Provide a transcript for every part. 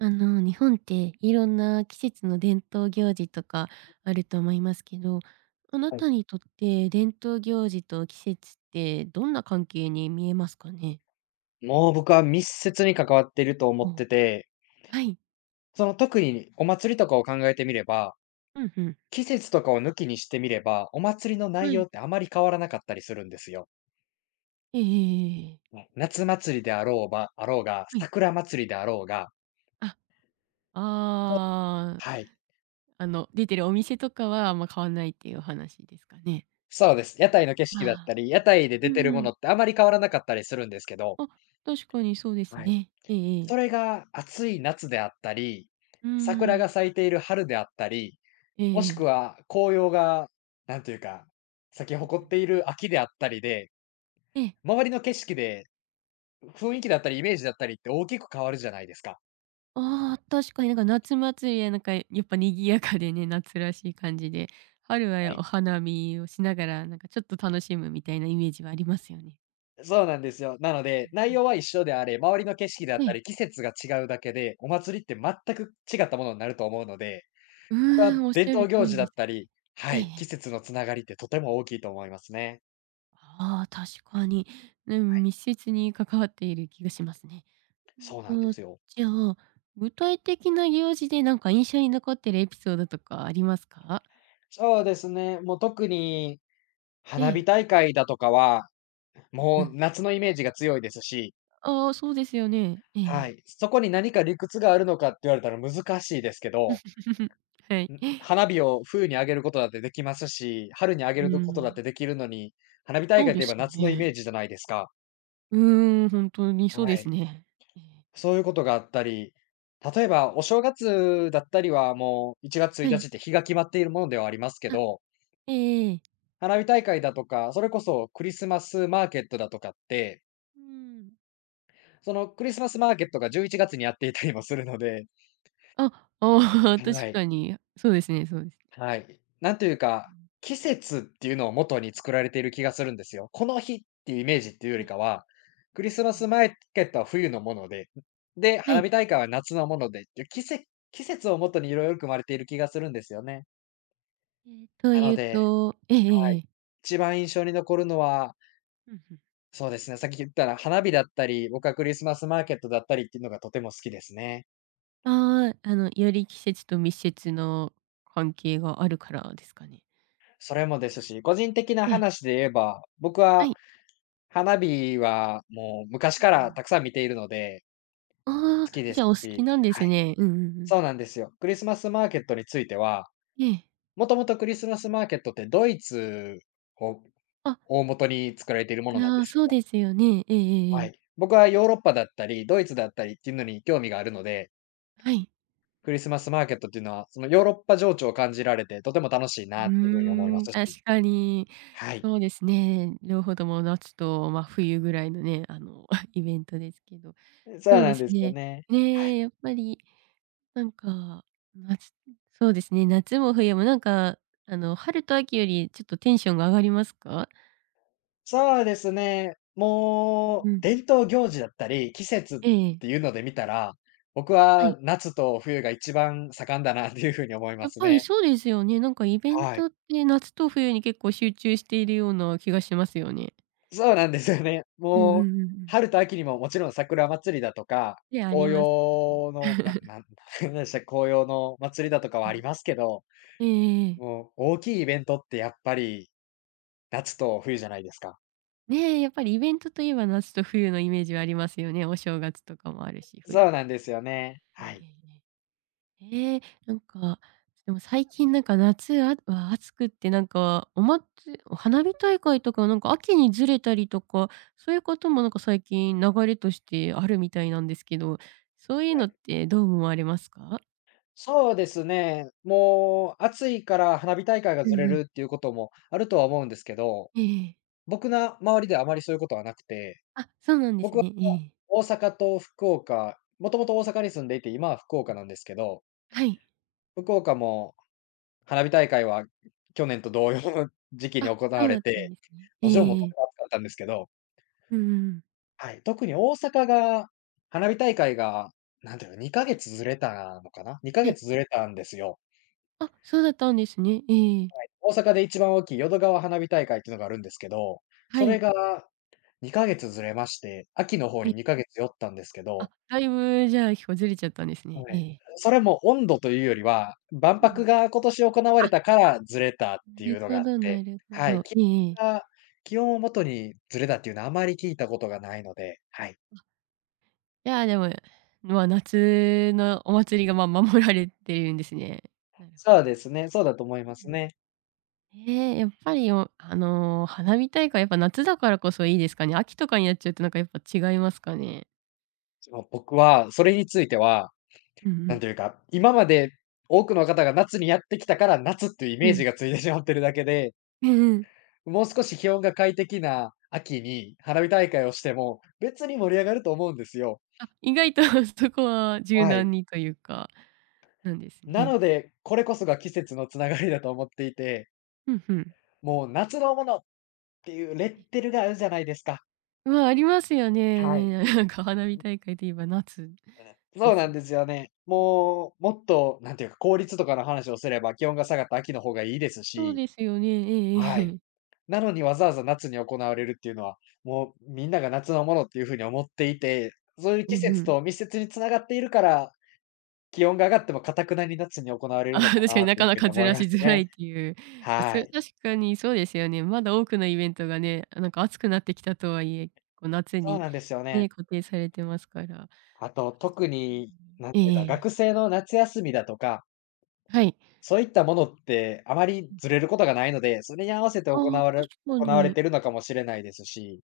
日本っていろんな季節の伝統行事とかあると思いますけど、あなはい。たにとって伝統行事と季節ってどんな関係に見えますかね？もう僕は密接に関わっていると思っお、てて、はい。その特にお祭りとかを考えてみれば、うんうん。季節とかを抜きにしてみれば、お祭りのは内容い。ってあまり変わらなかったりするんですよ。ええええええ。ね、夏祭りであろうばあろうが、はい。桜祭りであろうが、あ、そうああ、はい、出てるお店とかはあんま変わんないっていうお話ですかね？そうです。屋台の景あ色だっあ、たり、屋台でう出てんるもうのん。ってあまり変わらなかったりするんですけど、あ、確かにそうですはい。ね。ええええ。それが暑い夏であったり、うー桜ん。が咲いている春であったり、ええもしえくえ。は、紅葉が、なんていうか、咲きうん誇うっん。ている秋であったりで、ええ。周りの景色で、雰囲気だったりイメージだったりって大きく変わるじゃないですか。ああ、確かになんか夏祭りはなんかやっぱ賑やかでね、夏らしい感じで、春ははおい。花見をしながら、なんかちょっと楽しむみたいなイメージはありますよね。そうなんですよ。なので、う内ん。容は一緒であれ、周りの景色であったえ、り、季節が違うだけで、お祭りって全く違ったものになると思うので、う僕ーはん、おっし伝ゃる統通行事りだでっすたね。り、はえい、季え、節のつながりってとても大きいと思いますね。ああ、確かに。うん、密接に関わっている気がしますね。そうなうんでんと、すよ。じゃあ、具体的な行事でなんか印象に残ってるエピソードとかありますか？そうですね、もう特に、え花火え。大会だとかは、うもうん。夏のイメージが強いですし、ああ、そうですよね。えええはえ。い。そこに何か理屈があるのかって言われたら難しいですけど、はい。花火を冬に上げることだってできますし、春に上げうーることだっん。てできるのに、花火大そう会とでいえすばよ夏のイね。メージじゃないですか。うーん、本当にそうはですい。ね。ええ。そういうことがあったり、例えばお正月だったりはもう1月1はい。日って日が決まっているものではありますけあ、ど、ええええ。花火大会だとか、それこそクリスマスマーケットだとかって、うーん。そのクリスマスマーケットが11月にやっていたりもするので、あ、ああ、は確い。かに。そうですねそうです。はい。なんといううか、ん。季節っていうのを元に作られている気がするんですよ。この日っていうイメージっていうよりかは、クリスうマん。スマーケットは冬のもので、で、は花い。火大会は夏のものでっていう季節季節を元にいろいろ組まれている気がするんですよね。えっ、とないのうで、と、ええええはえい。え。一番印象に残るのは、うんうん。そうですね、さっき言ったら花火だったり、僕はクリスマスマーケットだったりっていうのがとても好きですね。ああ、より季節と密接な関係があるからですかね？それもですし、個人的なええ、話で言えば、僕ははい。花火はもう昔うんかうらん。たくさん見ているので、ああ、好きでじすゃあ、お好きし、なんではすい、ね。うんうんうん。そうなんですよ。クリスマスマーケットについては、ええ。もともとクリスマスマーケットってドイツをあ、大元に作られているものなんあであ、すそうよ。ですよね。えええええはえ。い。僕はヨーロッパだったり、ドイツだったりっていうのに興味があるので、はい。クリスマスマーケットっていうのは、そのヨーロッパ情緒を感じられて、とても楽しいうなっていうふうに思いーまん、すし、確かに。はい。そうですね。両方とも夏と、ま、冬ぐらいのね、イベントですけど。そそううでなんすですよね。ね。はねい。え、やっぱりなんか、夏、そうですね、夏も冬もなんか、春と秋よりちょっとテンションが上がりますか？そうですね。もうう、ん。伝統行事だったり、季節っええ。ていうので見たら、僕ははい。夏と冬が一番盛んだなっていうふうに思いやまっすぱりね。そうですよね。なんかイベンはい。トって夏と冬に結構集中しているような気がしますよね。そうなんですよね。うんうんもう、うんうん。春と秋にももちろん桜祭りだとか、で、あり紅ますけど。葉の、ななん なんでしたっけ、紅葉の祭りだとかうはあん。りますけど、ええええ。もう大きいイベントってやっぱり夏と冬じゃないですか。ねえ、やっぱりイベントといえば夏と冬のイメージはありますよね。お正月とかもあるし、冬そうは。なんですよね。えええはえい。ええ。なんか、でも最近なんか夏は暑くって、なんか、おまつお花火大会とかなんか秋にずれたりとか、そういうこともなんか最近流れとしてあるみたいなんですけど、そういうのってどう思われますか？そうですね。もう暑いから花火大会がうずんれうん。るっていうこともあるとは思うんですけど、ええ、僕の周りではあまりそういうことはなくて、あ、そうなんです僕はね。ええ。大阪と福岡、もともと大阪に住んでいて、今は福岡なんですけど、はい。福岡も花火大会は去年と同様の時期にあ、行そわうだれったんて、ですね。もちろんもとてえもえ、と暑かったんですけど、うんうんうん。はい、特に大阪が花火大会が、なんていうの、2ヶ月ずれたのかな？ 2 ヶはい。月ずれたんですよ。あ、そうだったんですね。ええ。大阪で一番大きい淀川花火大会っていうのがあるんですけど、はそれい。が2ヶ月ずれまして、秋の方え、に2ヶ月寄ったんですけあ、ど、だいぶじゃあ、結構ずれちゃったんですね。はえい。え。それも温度というよりは、万うんうん。博が今年行われあ、たからずれたってないるうのほがあっどなて、るほはど。い、ええええ。温が気温をもとにずれたっていうのはあまり聞いたことがないので、はい。いや、でも、まあ、夏のお祭りが、ま、守られてるんですね。なるほそうですね、そうだと思いど。まうすん、ね。ええ、やっぱり、お、花火大会やっぱ夏だからこそいいですかね？秋とかになっちゃうと、なんかやっぱ違いますかね？その僕はそれについては、うんうなんん。というか、今まで多くの方が夏にやってきたから、夏っていうイうメージん。がついてしまってるだけで、 うんうん。もう少し気温が快適な秋に花火大会をしても、別に盛り上がると思うんですよ。あ、意外と そこは柔は軟い。にというか、なんですなね。ので、これこそが季節のつながりだと思っていて、ふんふん。もう夏のものっていうレッテルがあるじゃないですか。まあ、ありますよね。はい。ね、な んか花火大会といえば夏でそうすなね。んですよね。うん。もう、もっと、なんていうか、効率とかの話をすれば、気温が下がった秋の方がいいですそうし、ですよね。えええはい。え、なのにわざわざ夏に行われるっていうのは、もうみんなが夏のものっていうふうに思っていて、そういうう季んう節ん。と密接につながっているから、気温が上がっあても頑なに夏に行われあ、る のああ、か確かなにっなていかうな風にかず思いらましすづらいね。っていう。そはれい。確かにそうですよね。まだ多くのイベントがね、なんか暑くなってきたとはいえ、こう夏そうになんですよね。ね、固定されてますから。確かあと、特に、に。なんええていうか、ええ。学生の夏休みだとか、はい。そういったものってあまりうん。ずれることがないので、それに合わせてあ行あ、われ確か行われに。てるのかもしれないですし、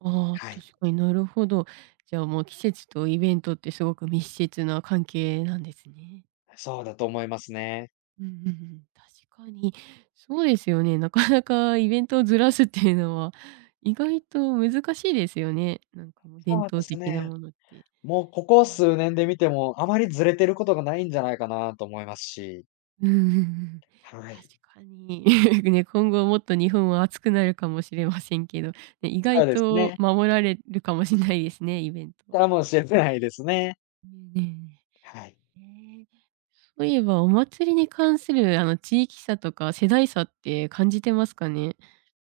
ああ、はい、確かになるほど。じゃあもう季節とイベントってすごく密接な関係なんですね。そうだと思いますね。うんうんうん。確かに。そうですよね。なかなかイベントをずらすっていうのは意外と難しいですよね。なんかもう伝そうで統す的なね。ものって。えもうここえ。数年で見ても、あまりずれてることがないんじゃないかなと思いますし、うんうんうん。はい。確かに。ね、今後もっと日本は暑くなるかもしれませんけど、ね、意そ外うですとね。守られるかもしれないですね、イベントかは。もしれないですね。ねえねえはい。ねえ。そういえば、お祭りに関する、地域差とか世代差って感じてますかね？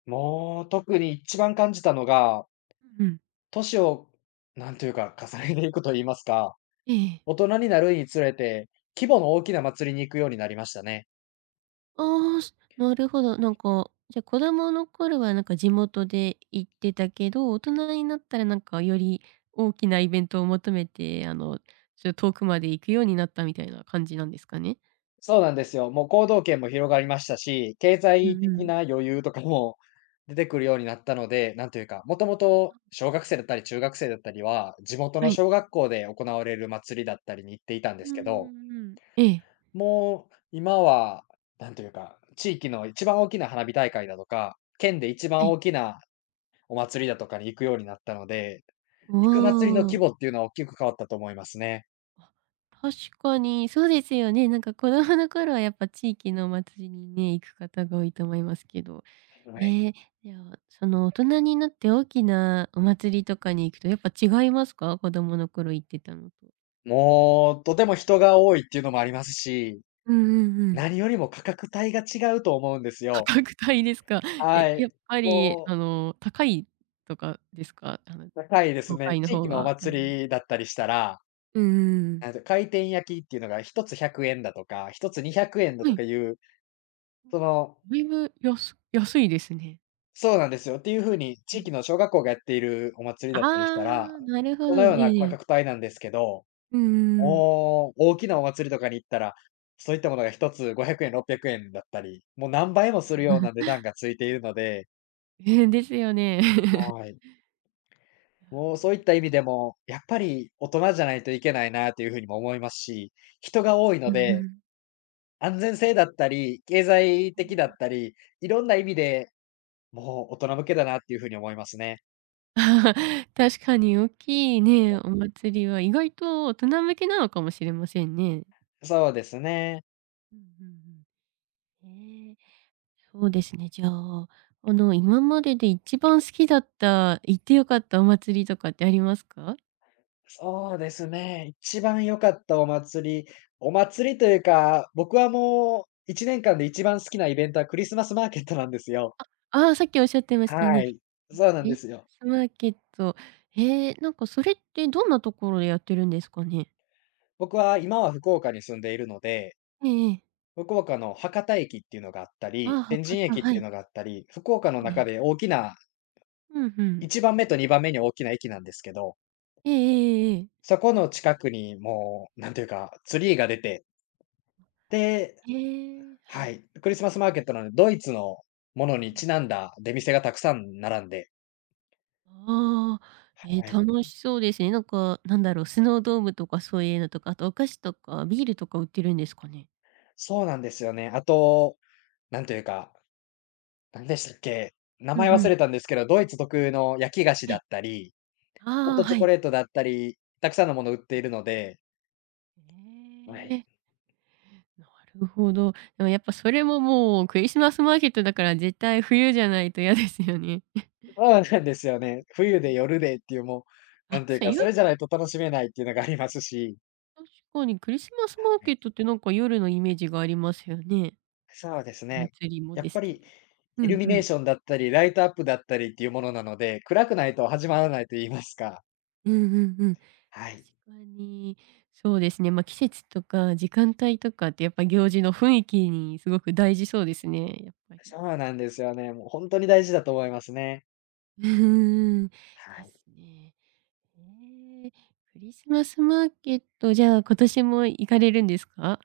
もう、特に一番感じたのが、うん。年を、なんというか、重ねていくと言いますか、ええ。大人になるにつれて、規模の大きな祭りに行くようになりましたね。ああ、す、なるほど。なんか、じゃ、子供の頃はなんか地元で行ってたけど、大人になったらなんかより大きなイベントを求めて、ちょっと遠くまで行くようになったみたいな感じなんですかね？そうなんですよ。もう行動圏も広がりましたし、経う済んう的ん。な余裕とかも出てくるようになったので、なんというか、もともと小学生だったり中学生だったりは、地元はのい。小学校で行われる祭りだったりに行っていたんでうすんうけど、んうん。ええ。もう、今は、なんというか、地域の一番大きな花火大会だとか、県で一は番い。大きなお祭りだとかに行くようになったので、お行く祭りの規お。模っていうのは大きく変わったと思いますね。あ、確かにそうですよね。なんか子供の頃はやっぱ地域のお祭りにね、行く方が多いと思いますけど、はい。えー、じゃあ、その大人になって大きなお祭りとかに行くとやっぱ違いますか？子供の頃行ってたのと。もう、とても人が多いっていうのもありますし、うんうんうん。何よりも価格帯が違うと思うんです価よ。格帯ですか？え、はやっい。ぱりも高いとかですか？う、高いです都ね。会の地方域のおが。うん。祭りだったりしたら、うんうんうん。あの、回転焼きっていうのが1つ100円だとか、1つ200円だはとい。かいう、そのだいぶ安いですね。そうなんですよ。っていう風に、え地え、域の小学校がやっているお祭ありだったりしたら、あ、なるほそのど。ような価ええ、格帯なんですけど、うんうん。大きなお祭りとかに行ったら、そういったものが一つ500円、600円だったり、もう何倍もするような値 段がついているので、え、ですよね。はい。もうそういった意味でも、やっぱり大人じゃないといけないなという風にも思いますし、人が多いうのんうで、ん 安全性だったり、経済的だっ たり、いろんな意味で、もう大人向けだなっていう風に思いますね。あ。確かに大きいはね、い、お祭りは意外と大人向けなのかもしれませんね。そうですね。うんうんうん、えー、そうですね、じゃあ、今までで一番好きだった、行ってよかったお祭りとかってありますか？そうですね。一番良かったお祭り、お祭りというか、僕はもう1年間で一番好きなイベントはクリスマスマーケットなんですよ。ああー、さっきおっしゃってましたはね。い。え、クそうなんリでスすよ。マスマーケット。へ、なんかそれってどんなところでやってるんですかね？僕は今は福岡に住んでいるので、ええ、福岡の博多駅っていうのがあったああー、り、天博神多、駅っはていうい。のがあったり、福岡のえ中え。で大きなうんうん。1番目と2番目に大きな駅なんですけど、ええええええ。そこの近くにもう、なんていうか、ツリーが出て、で、ええ、ははい。い。クリスマスマーケットなので、ドイツのものにちなんだ出店がたくさん並んで、ああ、ええ、はい。楽しそうですね。なんか、なんだろう、スノードームとかそういうのとか、あとお菓子とかビールとか売ってるんですかね？そうなんですよね。あと、なんというか、なんでしたっけ、名う前んう忘ん。れたんですけど、ドイツ特有の焼き菓子え、だったり、ホッああ、トチはョコい。レートだったり、たくさんのもの売っているので、はえい。え、なるほど。でもやっぱそれももうクリスマスマーケットだから絶対冬じゃないと嫌ですよね。そうなんですよね。冬で夜でっていう、もう、あ、なんと確いうかに、か、それじゃないと楽しめないっていうのがありますし。確かにクリスマスマーケットってなんか夜のイメージがありますよね。そうですおね。祭りもやっですぱけど。りうイルんミうネーん。ションだったり、ライトアップだったりっていうものなので、暗くないと始まらないと言いますか。うんうんうん。確はい。かに、そうですね、まあ、季節とか時間帯とかってやっぱ行事の雰囲気にすごく大事そうですね、やっぱり。そうなんですよね。もう本当に大事だと思いますね。うーん、はでい。すね。えー、クリスマスマーケット、じゃあ今年も行かれるんですか？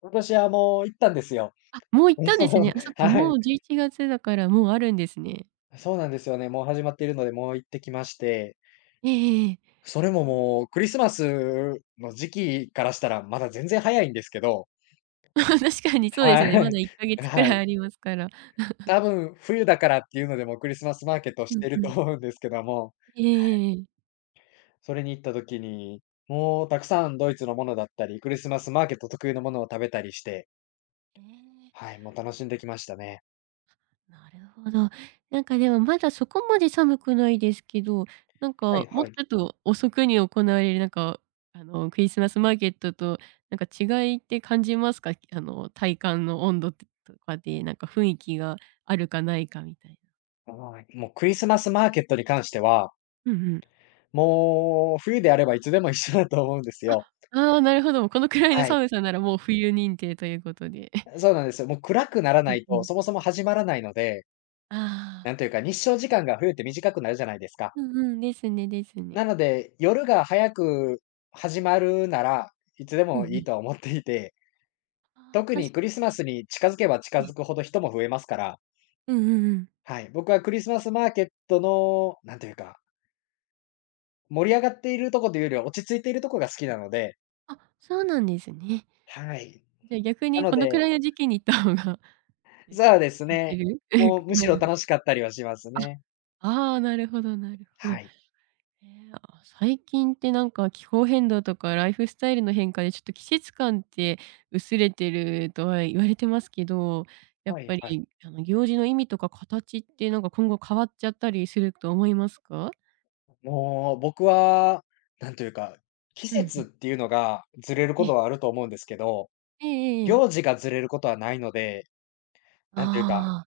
今年はもう行ったんですよ。あ、もう行ったんですね。あ、そ っか、はもい。う11月だからもうあるんですね。そうなんですよね。もう始まっているので、もう行ってきまして、えええそれえ。もえ。もうクリスマスの時期からしたらまだ全然早いんですけど、確かにそうですはよね、まだい。1ヶ月 くはらいい。ありますから。多分冬だからっていうので、もうクリスマスマーケットをしうんていうるとん。思うんですけども。ええええ。それに行った時に、もうたくさんドイツのものだったり、クリスマスマーケット特有のものを食べたりして、ええ。はい、もう楽しんできましたね。なるほど。なんかでもまだそこまで寒くないですけど、なんはかいもうはちい。ょっと遅くに行われるなんか、クリスマスマーケットとなんか違いって感じますか？体感の温度とかで、なんか雰囲気があるかないかみたいな。はい、もうクリスマスマーケットに関しては、うんうん。もう冬であればいつでも一緒だと思うんですあ、よ。ああ、なるほど。このくらいのはい。寒さならもう冬認定ということで。そうなんですよ。もう暗くならうなんいうと、ん。そもそも始まらないので、ああ、なんというか日照時間が冬って短くなるじゃないですか。うんうん、ですねですね。なので、夜が早く始まるなら、いつでうんうもいん。いとは思っていて、ああ、特確にかクリスマスに近づけば近づに。くほど人も増えますから、うんうんうん。はい、僕はクリスマスマーケットの、なんというか、盛り上がっているとこというよりは落ち着いているとこが好きなので、あ、そうなんですね。はい。じゃあ、逆なにのこのくで、らいの時期に行った方が です。そうです行ってね、る？もう むなるしほど ろ楽しかったりはします ね。あ、あー、なるほどなるほど。はい。えー、あ、最近ってなんか気候変動とかライフスタイルの変化でちょっと季節感って薄れてるとは言われてますけど、やっはいぱはい。りあの行事の意味とか形ってなんか今後変わっちゃったりすると思いますか？もう僕は、なんというか、季うんう節っん。ていうのがずれるこえ、とはあると思うんですけど、えええええ、行事がずれることはないので、なんというか、ああ、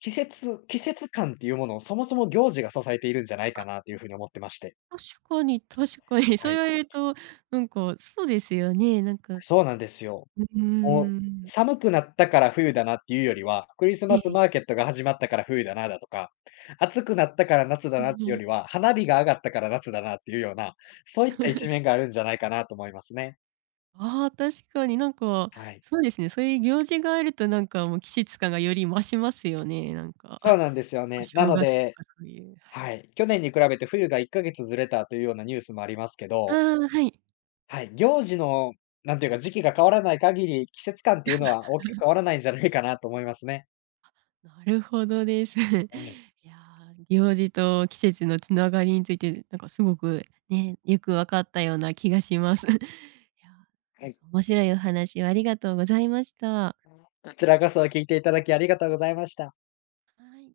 季節感っていうものをそもそも行事が支えているんじゃないかあ、なというふうに思ってまして。確かに確かに。そはう言い。われると、なんかそうですよね。なんか、そうなんですよ。うーもう、ん。寒くなったから冬だなっていうよりは、クリスマスえマーえ、ケットが始まったから冬だなだとか、暑くなったから夏だうなっんうていうよん、りは、花火が上がったから夏だなっていうような、そういった一面があるんじゃないかなと思いますね。ああ、確かになんか、はい。そうですね、そういう行事があるとなんかもう季節感がより増しますよね、なんか。そう なんですよおね。な正の月とで、かそういう、はい。はい、去年に比べて冬が1か月ずれたというようなニュースもありますけあど、あ、はい。はい、行事の、なんていうか、時期が変わらない限り、季節感っていうのは大きく変わらないんじゃないかなと思いますね。なるほどです。いやー、はい。行事と季節のつながりについて、なんかすごくね、よく分かったような気がします。いやー、なはんかい。面白いお話をありがとうございました。こちらこそ聞いていただきありがとうございました。はい。